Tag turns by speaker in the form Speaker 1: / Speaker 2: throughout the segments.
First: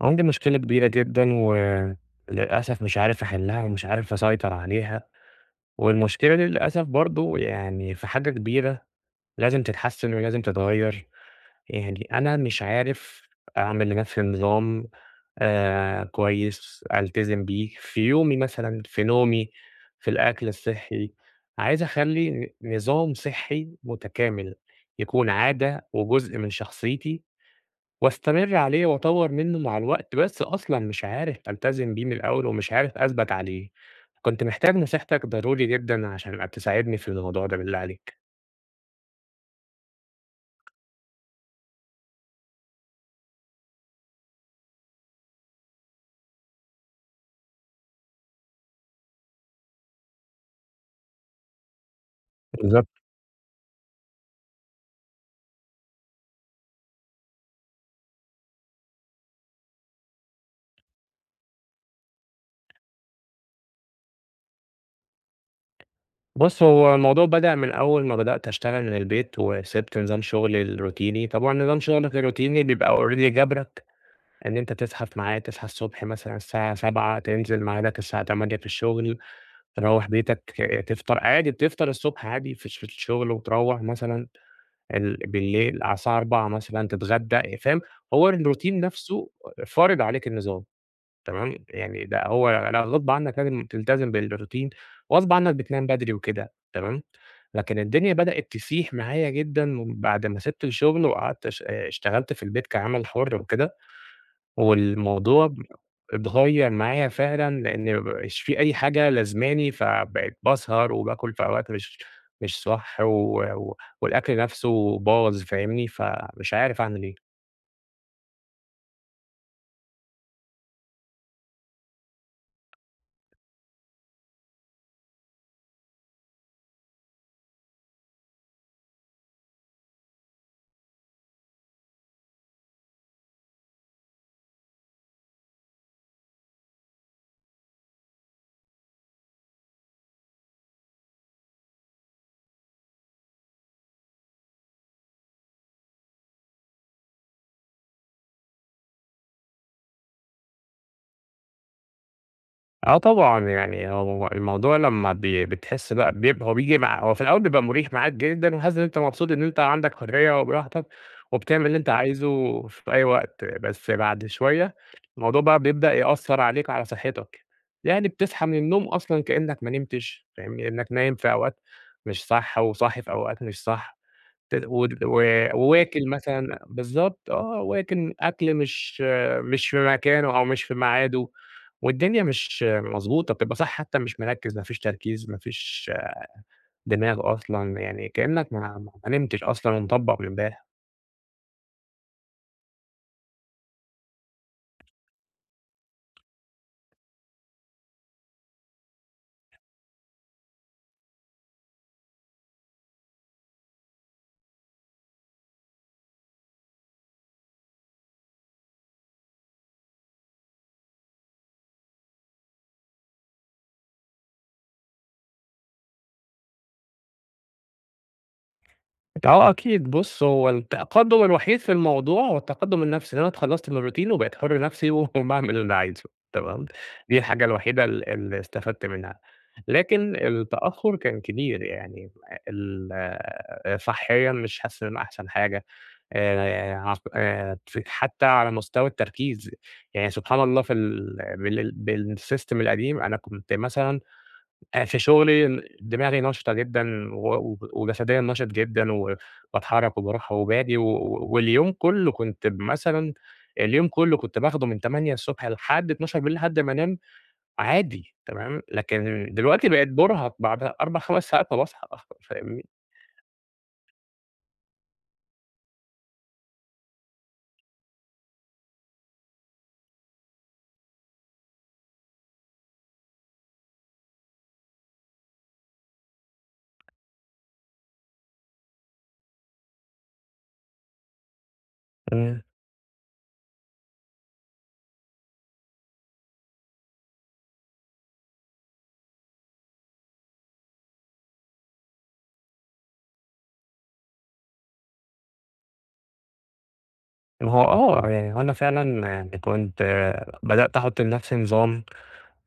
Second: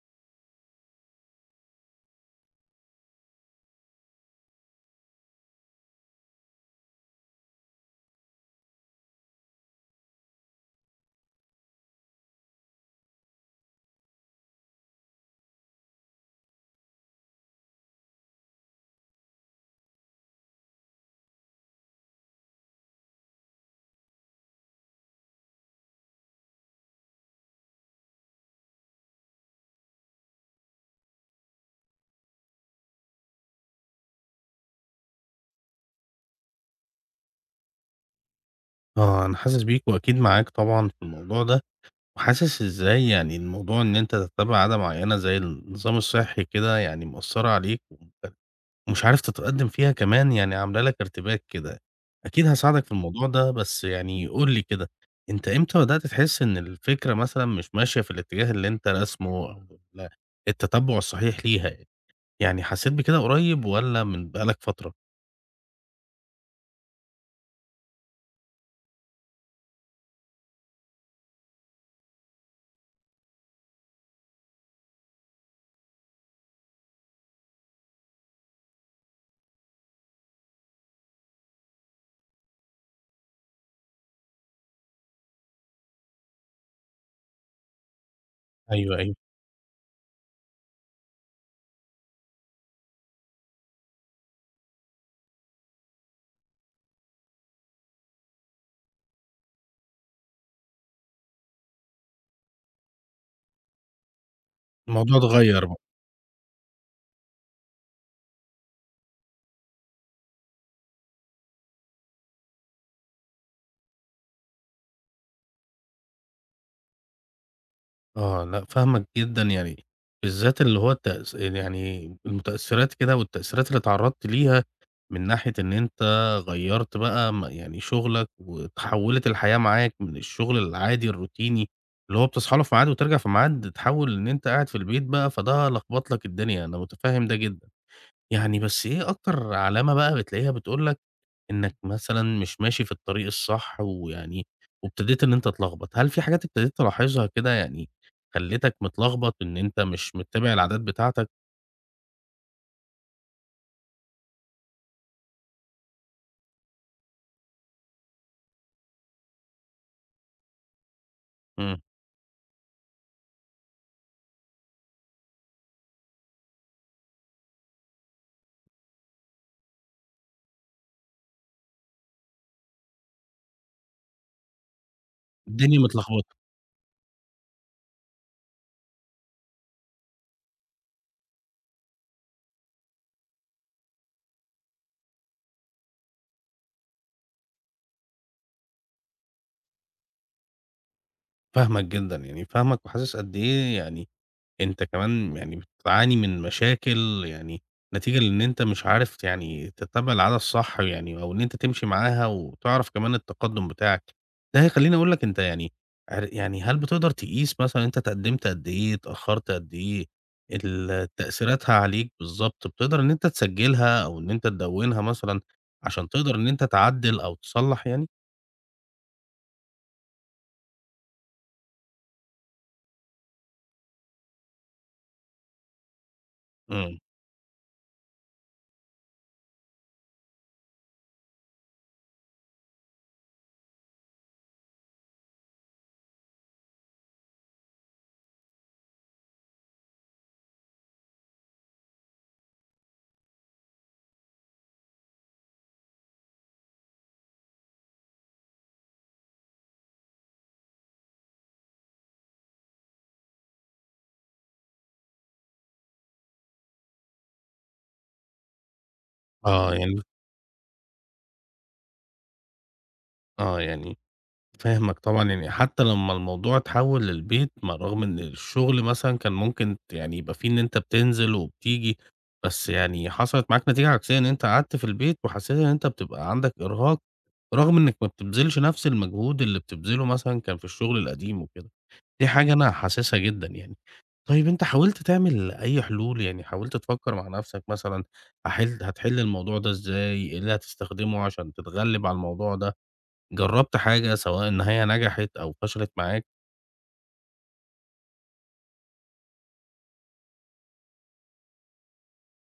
Speaker 1: عندي مشكلة كبيرة جدًا، وللأسف مش عارف أحلها ومش عارف أسيطر عليها، والمشكلة دي للأسف برضه يعني في حاجة كبيرة لازم تتحسن ولازم تتغير، يعني أنا مش عارف أعمل لنفسي نظام كويس ألتزم بيه في يومي مثلًا، في نومي، في الأكل الصحي، عايز أخلّي نظام صحي متكامل، يكون عادة وجزء من شخصيتي. واستمر عليه وأطوّر منّه مع الوقت، بس أصلًا مش عارف ألتزم بيه من الأول ومش عارف أثبَت عليه، كنت محتاج نصيحتك ضروري جدًا عشان تساعدني في الموضوع ده بالله عليك.
Speaker 2: آه، أنا حاسس بيك وأكيد معاك طبعًا في الموضوع ده، وحاسس إزاي يعني الموضوع إن أنت تتبع عادة معيّنة زي النظام الصحّي كده يعني مأثّرة عليك ومش عارف تتقدّم فيها كمان، يعني عاملة لك ارتباك كده. أكيد هاساعدك
Speaker 1: بالضبط.
Speaker 2: في الموضوع ده، بس يعني قُل لي كده، أنت إمتى بدأت تحس إن الفكرة مثلًا مش ماشية في الاتجاه اللي أنت راسمه أو التتبُّع الصحيح ليها يعني؟ يعني حسّيت بكده قريب والّا من بقى لك فترة؟
Speaker 1: بُص، هو الموضوع بدأ من أول ما بدأت أشتغل من البيت وسِبت نظام شُغلي الروتيني، طبعًا نظام شُغلك الروتيني بيبقى already جابرك إن أنت تصحى في ميعاد، تصحى الصبح مثلًا الساعة 07:00، تنزل ميعادك الساعة 08:00 في الشُغل، تروّح بيتك تفطر عادي، بتفطر الصبح عادي في الشُغل وتروّح مثلًا بالليل على الساعة 16:00 مثلًا تتغدى، فاهم؟ هو الروتين
Speaker 2: أيوه، أيوه،
Speaker 1: نفسه فارض عليك النظام، تمام؟ يعني ده هو، لأ، غصب عنك لازم تلتزم بالروتين، غصب عنك بتنام بدري وكده، تمام؟ لكن الدنيا بدأت تسيح معايا جدًا بعد ما سِبت الشغل وقعدت اشتغلت في البيت كعمل حُر وكده.
Speaker 2: الموضوع
Speaker 1: والموضوع ب
Speaker 2: اتغيّر.
Speaker 1: اتغيّر معايا فعلًا لإن ما بقاش في أي حاجة لازماني، فبقيت باسهر وباكل في أوقات مش صح و و والأكل نَفْسه باظ، فاهمني؟ فمش عارف أعمل إيه.
Speaker 2: آه، لأ فاهمك جدًا، يعني بالذات اللي هو يعني المتأثّرات كده والتأثيرات اللي اتعرّضت ليها من ناحية إن أنت غيّرت بقى يعني شُغلك وتحوّلت الحياة معاك من الشُغل العادي الروتيني اللي هو بتصحى له في ميعاد وترجع في ميعاد، تحوّل إن أنت قاعد في البيت بقى، فده لخبط لك الدنيا، أنا متفهّم ده جدًا. يعني بس إيه أكتر علامة بقى بتلاقيها بتقول لك إنك مثلًا مش ماشي في الطريق الصح ويعني وابتديت إن أنت تتلخبط، هل في حاجات ابتديت تلاحظها كده يعني خلّتك متلخبط إن أنت مش متّبع العادات بتاعتك؟
Speaker 1: آه طبعًا، يعني هو الموضوع لمّا بتحس بقى، بيب هو بييجي هو في الأول بيبقى مُريح معاك جدًا، وحاسس إن أنت مبسوط إن أنت عندك حرية وبراحتك وبتعمل اللي
Speaker 2: إمم.
Speaker 1: أنت عايزه في أي وقت، بس بعد شوية الموضوع بقى بيبدأ يأثّر عليك وعلى صحّتك، يعني بتصحى من النوم أصلًا كإنّك ما نمتش، فاهمني؟ إنّك نايم في أوقات مش صح وصاحي في أوقات مش صح. ت ود و
Speaker 2: الدنيا
Speaker 1: وواكل
Speaker 2: متلخبطة.
Speaker 1: مثلًا، بالضبط، آه، واكل أكل مش في مكانه أو مش في ميعاده، والدنيا مش مضبوطة، بتبقى صاحي حتى مش مركّز، ما فيش تركيز، ما فيش دماغ أصلًا، يعني كإنّك ما نمتش أصلًا ومطبّق من امبارح.
Speaker 2: فاهمك جدًا، يعني فاهمك وحاسس قد إيه يعني أنت كمان يعني بتعاني من مشاكل يعني نتيجة لإن أنت مش عارف يعني تتّبع العادة الصح يعني أو إن أنت تمشي معاها وتعرف كمان التقدُّم بتاعك. ده هيخلّيني أقول لك أنت يعني يعني هل بتقدر تقيس مثلًا أنت اتقدّمت قد إيه، اتأخّرت قد إيه، تأثيراتها عليك بالضبط، بتقدر إن أنت تسجّلها أو إن أنت تدوّنها مثلًا عشان تقدر إن أنت تعدّل أو تصلّح يعني؟
Speaker 1: آه أكيد، بُص، هو التقدُّم الوحيد في الموضوع هو التقدُّم النَفْسي، إن أنا اتخلّصت من الroutine وبقيت حُر نَفْسي وباعمل اللي عايزه. تمام،
Speaker 2: إمم.
Speaker 1: دي الحاجة الوحيدة اللي استفدت منها، لكن التأخُّر كان كبير، يعني صحّيًا مش حاسس إن أنا أحسن حاجة، عق ف حتّى على مستوى التركيز، يعني سبحان الله، في بالsystem القديم أنا كنت مثلًا في شغلي دماغي نشطة جدًا و وجسديًا نشط جدًا، و باتحرّك وباروح وباجي واليوم كُلّه كنت مثلًا اليوم كُلّه كنت باخده من 8:00 ص لحد 24:00، لحد ما أنام عادي، تمام، لكن دلوقتي
Speaker 2: آه،
Speaker 1: بقيت
Speaker 2: يعني
Speaker 1: بارهق بعد 4، 5 ساعات فباصحى فاهمني؟
Speaker 2: آه، يعني فاهمك طبعًا، يعني حتى لمّا الموضوع اتحوّل للبيت، ما رغم إن الشغل مثلًا كان ممكن يعني يبقى في إن أنت بتنزل وبتيجي، بس يعني حصلت معاك نتيجة عكسية إن أنت قعدت في البيت وحسيت إن أنت بتبقى عندك إرهاق، رغم إنك ما بتبذلش نفس المجهود اللي بتبذله مثلًا كان في الشغل القديم وكده. دي
Speaker 1: إمم.
Speaker 2: حاجة أنا حاسسها جدًا يعني. طيب أنت حاولت تعمل أي حلول؟ يعني حاولت تفكّر مع نفسك مثلًا هتحل الموضوع ده إزاي؟ إيه اللي هتستخدمه عشان تتغلب على الموضوع ده؟ جرّبت حاجة سواء إن هي نجحت أو فشلت معاك؟
Speaker 1: ما هو آه، يعني هو أنا فعلًا، يعني كنت، بدأت أحُط لنَفْسي نظام.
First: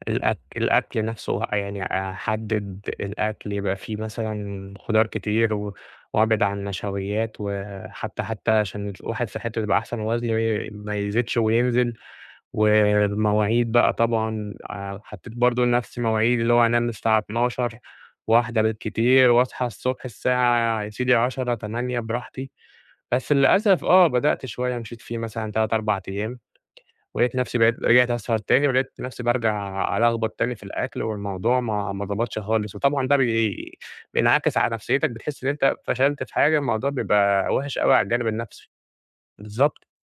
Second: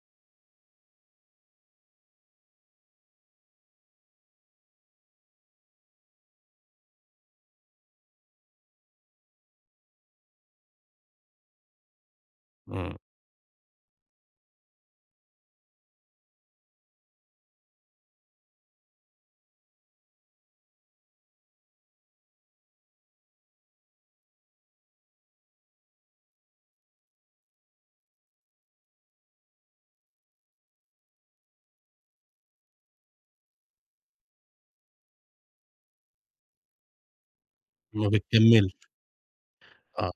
Speaker 1: الأكل نفسه يعني أحدد الأكل يبقى فيه مثلًا خضار كتير وأبعد عن النشويات، وحتى عشان الواحد صحته تبقى أحسن ووزنه ما يزيدش وينزل،
Speaker 2: إمم.
Speaker 1: والمواعيد بقى طبعًا، حطيت برضه لنفسي مواعيد، اللي هو أنام الساعة 00:00، 01:00 بالكتير، وأصحى الصبح الساعة يا سيدي 10:00، 08:00 براحتي، بس للأسف بدأت شوية مشيت فيه مثلًا 3، 4 أيام. ولقيت نفسي بقيت رجعت أسهر تاني، ولقيت نفسي بارجع ألخبط تاني في الأكل، والموضوع ما ضبطش خالص، وطبعًا ده بينعكس على نفسيتك، بتحس إن أنت فشلت في حاجة، الموضوع بيبقى وِحِش أوي على
Speaker 2: ما
Speaker 1: الجانب النفسي.
Speaker 2: بتكمّلش. آه،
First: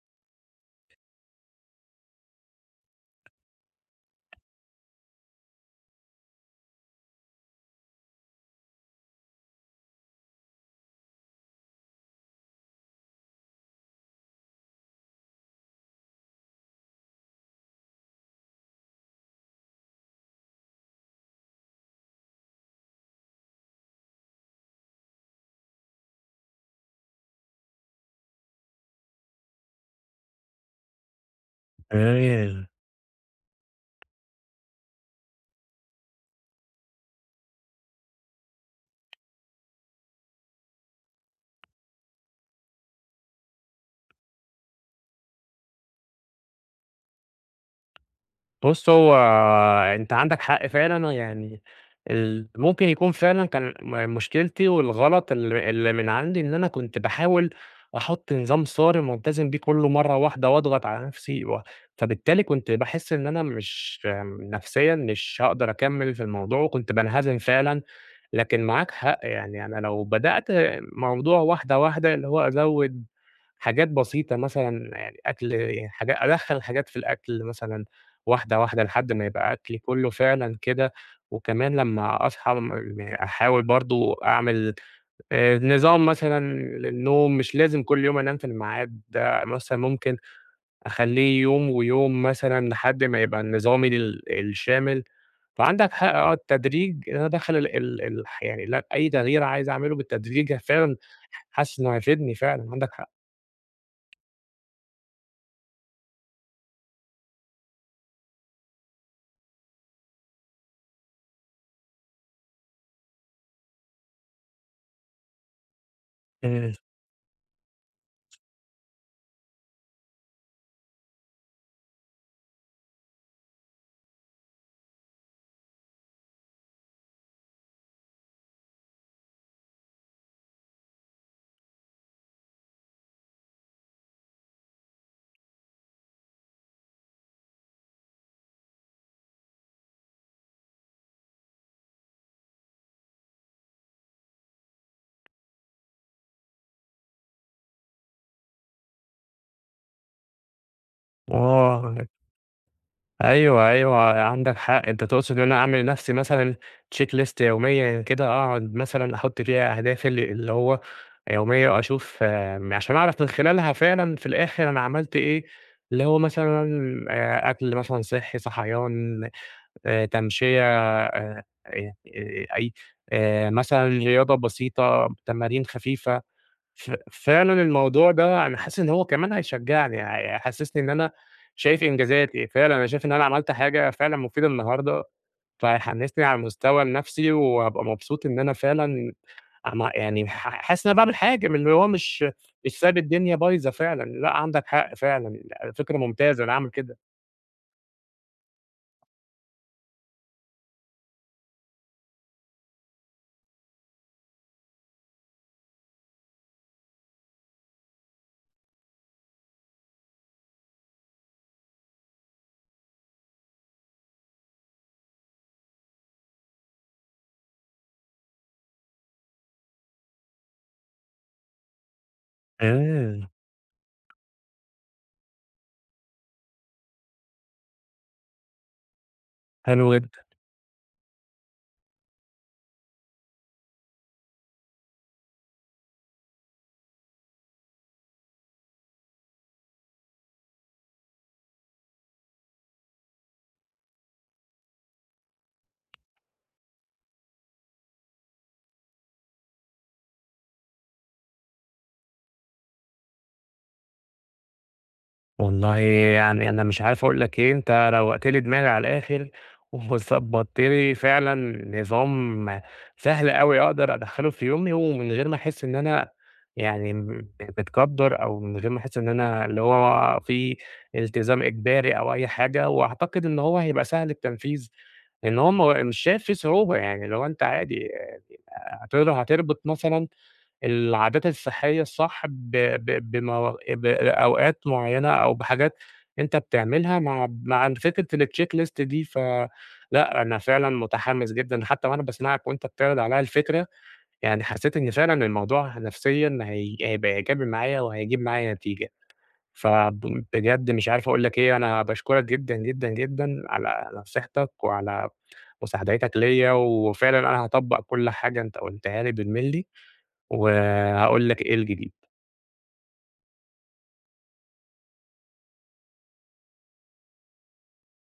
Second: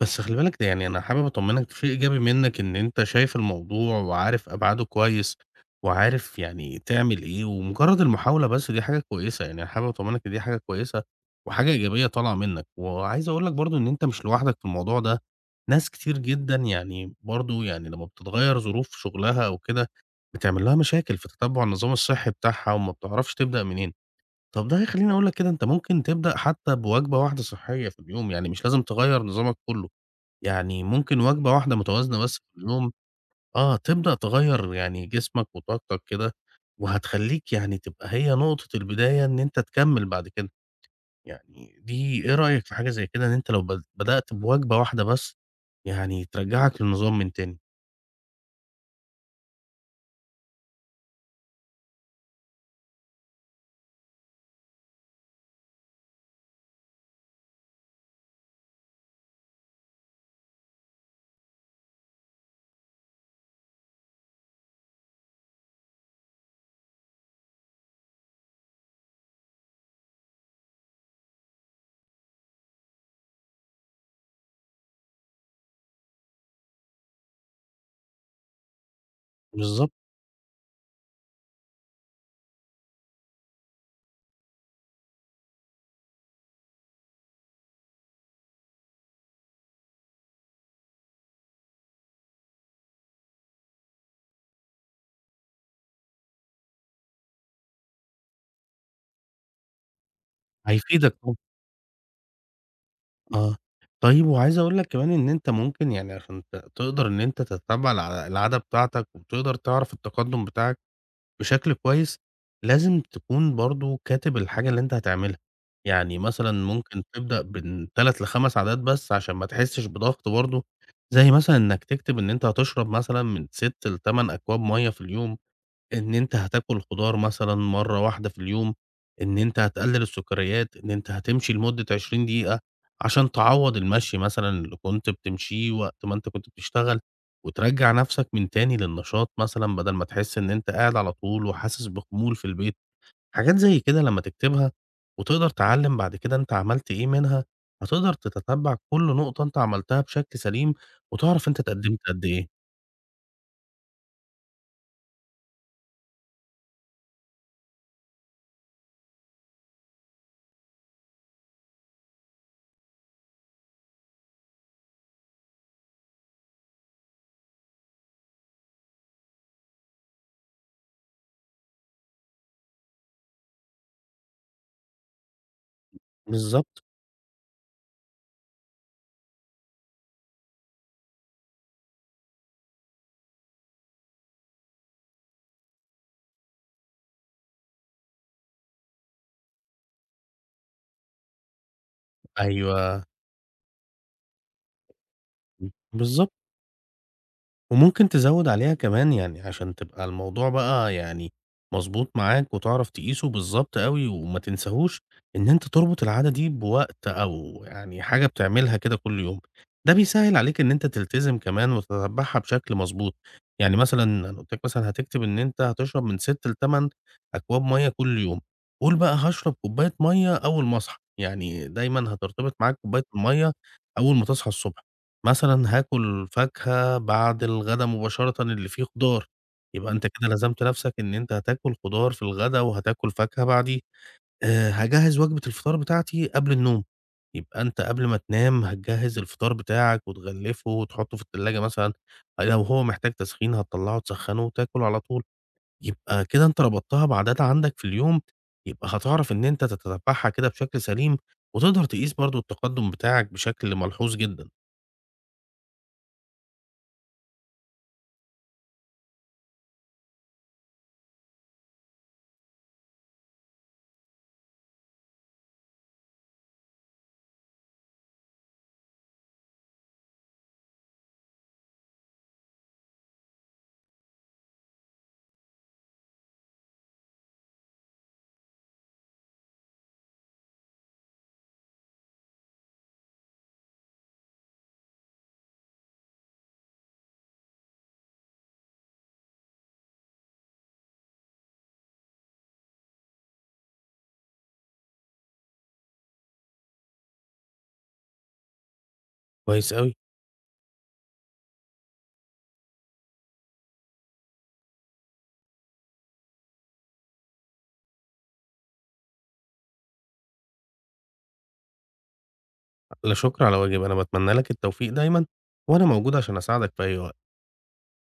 Speaker 2: بس خلّي بالك ده يعني أنا حابب أطمّنك في إيجابي منّك إن أنت شايف الموضوع وعارف أبعاده كويس، وعارف يعني تعمل إيه، ومجرّد المحاولة بس دي حاجة كويسة، يعني أنا حابب أطمّنك إن دي حاجة كويسة وحاجة إيجابية طالعة منّك، وعايز أقول لك برضه إن أنت مش لوحدك في الموضوع ده، ناس كتير جدًا يعني برضه يعني لمّا بتتغيّر ظروف شُغلها أو كده بتعمل لها مشاكل في تتبُّع النظام الصحّي بتاعها وما بتعرفش تبدأ منين. طب ده هيخلّيني أقول لك كده أنت ممكن تبدأ حتى بوجبة واحدة صحّية في اليوم، يعني مش لازم تغيّر نظامك كلّه، يعني ممكن وجبة واحدة متوازنة بس في
Speaker 1: بالضبط.
Speaker 2: اليوم. آه، تبدأ تغيّر يعني جسمك وطاقتك كده، وهتخلّيك يعني تبقى هي نقطة البداية إن أنت تكمّل بعد كده، يعني دي إيه رأيك في حاجة زي كده إن أنت لو بدأت بوجبة واحدة بس، يعني ترجّعك للنظام من تاني؟
Speaker 1: بُص، هو أنت عندك حق فعلًا، يعني ممكن يكون فعلًا كان مشكلتي والغلط اللي من عندي إن أنا كنت باحاول أحُط نظام صارم والتزم بيه كُلّه مرّة واحدة واضغط على نَفْسي، و فبالتالي كنت باحس إن أنا مش، نفسيًا مش هاقدر أكمِّل في الموضوع، وكنت بانهزم فعلًا. لكن معاك حق، يعني أنا لو بدأت موضوع واحدة، واحدة، اللي هو أزوِّد حاجات بسيطة مثلًا، يعني أكل، يعني أدخّل حاجات في الأكل مثلًا واحدة، واحدة، لحد ما يبقى أكلي
Speaker 2: بالضبط.
Speaker 1: كُلّه فعلًا كده، وكمان لمّا أصحى يعني أحاول برضه أعمل نظام مثلًا للنوم، مش لازم كل يوم أنام في الميعاد، ده، مثلًا ممكن أخلّيه يوم ويوم مثلًا لحد ما يبقى النظامي الشامل، فعندك حق، التدريج، إن أنا أدخّل ال ال الح يعني، لأ، أي تغيير عايز أعمله بالتدريج فعلًا.
Speaker 2: هيفيدك طبعًا.
Speaker 1: حاسس إنه هيفيدني فعلًا، عندك حق.
Speaker 2: آه. طيب وعايز أقول لك كمان إن أنت ممكن يعني عشان تقدر إن أنت تتّبع العادة بتاعتك وتقدر تعرف التقدُّم بتاعك بشكل كويس، لازم تكون برضه كاتب الحاجة اللي أنت هتعملها. يعني مثلًا
Speaker 1: إمم،
Speaker 2: ممكن تبدأ من 3 ل5 عادات بس عشان ما تحسّش بضغط برضه، زي مثلًا إنّك تكتب إن أنت هتشرب مثلًا من 6 ل8 أكواب مَيّة في اليوم. إن أنت هتاكل خضار مثلًا مرّة واحدة في اليوم، إن أنت هتقلل السكريات، إن أنت هتمشي لمدة 20 دقيقة عشان تعوّض المشي مثلًا اللي كنت بتمشيه وقت ما أنت كنت بتشتغل، وترجّع نفْسك من تاني للنشاط مثلًا بدل ما تحس إن أنت قاعد على طول وحاسس بخمول في البيت، حاجات زي كده لمّا تكتبها وتقدر تعلّم بعد كده أنت عملت إيه منها، هتقدر تتتبّع كل نقطة أنت عملتها بشكل سليم، وتعرف أنت
Speaker 1: آه.
Speaker 2: اتقدّمت قد إيه.
Speaker 1: أيوه، أيوه، عندك حق، أنت تقصد إن أنا أعمل لنفسي مثلًا checklist يوميًا كده، أقعد مثلًا أحُط فيها أهدافي اللي هو يومية، أشوف، عشان أعرف من خلالها فعلًا في الآخر أنا عملت إيه، اللي هو مثلًا أكل مثلًا صحّي، صحيان، تمشية، آآ، آآ، أي مثلًا رياضة بسيطة، تمارين خفيفة.
Speaker 2: بالضبط،
Speaker 1: فعلًا الموضوع ده أنا حاسس إن هو كمان هيشجّعني، هيحسّسني إن أنا شايف إنجازاتي، فعلًا أنا شايف إن أنا عملت حاجة فعلًا مفيدة النهارده، فهيحمّسني على المستوى النفسي وهابقى مبسوط إن أنا فعلًا عم يعني ح حاسس إن أنا باعمل حاجة، من اللي هو مش سايب
Speaker 2: أيوه،
Speaker 1: الدنيا بايظة فعلًا، لأ عندك حق فعلًا، فكرة
Speaker 2: بالضبط.
Speaker 1: ممتازة، أنا هاعمل كده.
Speaker 2: وممكن تزوّد عليها كمان يعني عشان تبقى الموضوع بقى يعني مضبوط معاك وتعرف تقيسه بالضبط أوي وما تنساهوش، إن أنت تربط العادة دي بوقت أو يعني حاجة بتعملها كده كل يوم. ده بيسهّل عليك إن أنت تلتزم كمان وتتبّعها بشكل مضبوط. يعني مثلًا أنا قُلت لك مثلًا هتكتب إن أنت هتشرب من 6 ل8 أكواب مَيّة كل يوم، قُل بقى هاشرب كوباية مَيّة أول ما أصحى، يعني دايمًا هترتبط معاك كوباية
Speaker 1: آه،
Speaker 2: المَيّة أول ما تصحى الصبح. مثلًا هاكل فاكهة بعد الغدا مباشرةً اللي فيه خضار، يبقى
Speaker 1: حلو
Speaker 2: أنت
Speaker 1: جدًا.
Speaker 2: كده لزمت نفسك إن أنت هتاكل خضار في الغدا وهتاكل فاكهة بعديه. هاجهّز وجبة الفطار بتاعتي قبل النوم، يبقى أنت قبل ما تنام هتجهّز الفطار بتاعك وتغلّفه وتحطه في التلاجة مثلًا، لو هو محتاج تسخين هتطلّعه تسخّنه وتاكل على طول. يبقى كده أنت ربطتها بعادات عندك في اليوم، يبقى هتعرف إن أنت تتبعها كده بشكل سليم، وتقدر تقيس برضه التقدم بتاعك بشكل ملحوظ جدًا.
Speaker 1: والله يعني أنا مش عارف أقول لك إيه، أنت روّقت لي دماغي على الآخر وضبّطت لي فعلًا نظام سهل أوي أقدر أدخّله في يومي، ومن غير ما أحس إن أنا يعني متقدّر، أو من غير ما أحس إن أنا اللي هو في التزام إجباري أو أي حاجة، وأعتقد إن هو هيبقى سهل التنفيذ، لإن هو مش شايف فيه صعوبة، يعني لو أنت عادي، يعني هتربط مثلًا العادات الصحية الصح ب بموا بأوقات معيّنة أو بحاجات أنت بتعملها مع مع فكرة الcheck list دي، فلأ أنا فعلًا متحمس جدًا، حتى وأنا باسمعك وأنت بتعرض عليّا الفكرة، يعني حسّيت إن فعلًا الموضوع نفسيًا هيبقى إيجابي معايا وهيجيب معايا نتيجة،
Speaker 2: كويس أوي.
Speaker 1: بجد مش عارف أقول لك إيه، أنا باشكرك جدًا، جدًا، جدًا على نصيحتك وعلى مساعدتك ليّا، وفعلًا أنا هاطبّق كل حاجة أنت قُلتها لي بالملي. وهاقول لك إيه الجديد.
Speaker 2: لا شكر على واجب، أنا باتمنى لك التوفيق دايمًا، وأنا موجود عشان أساعدك في أي وقت.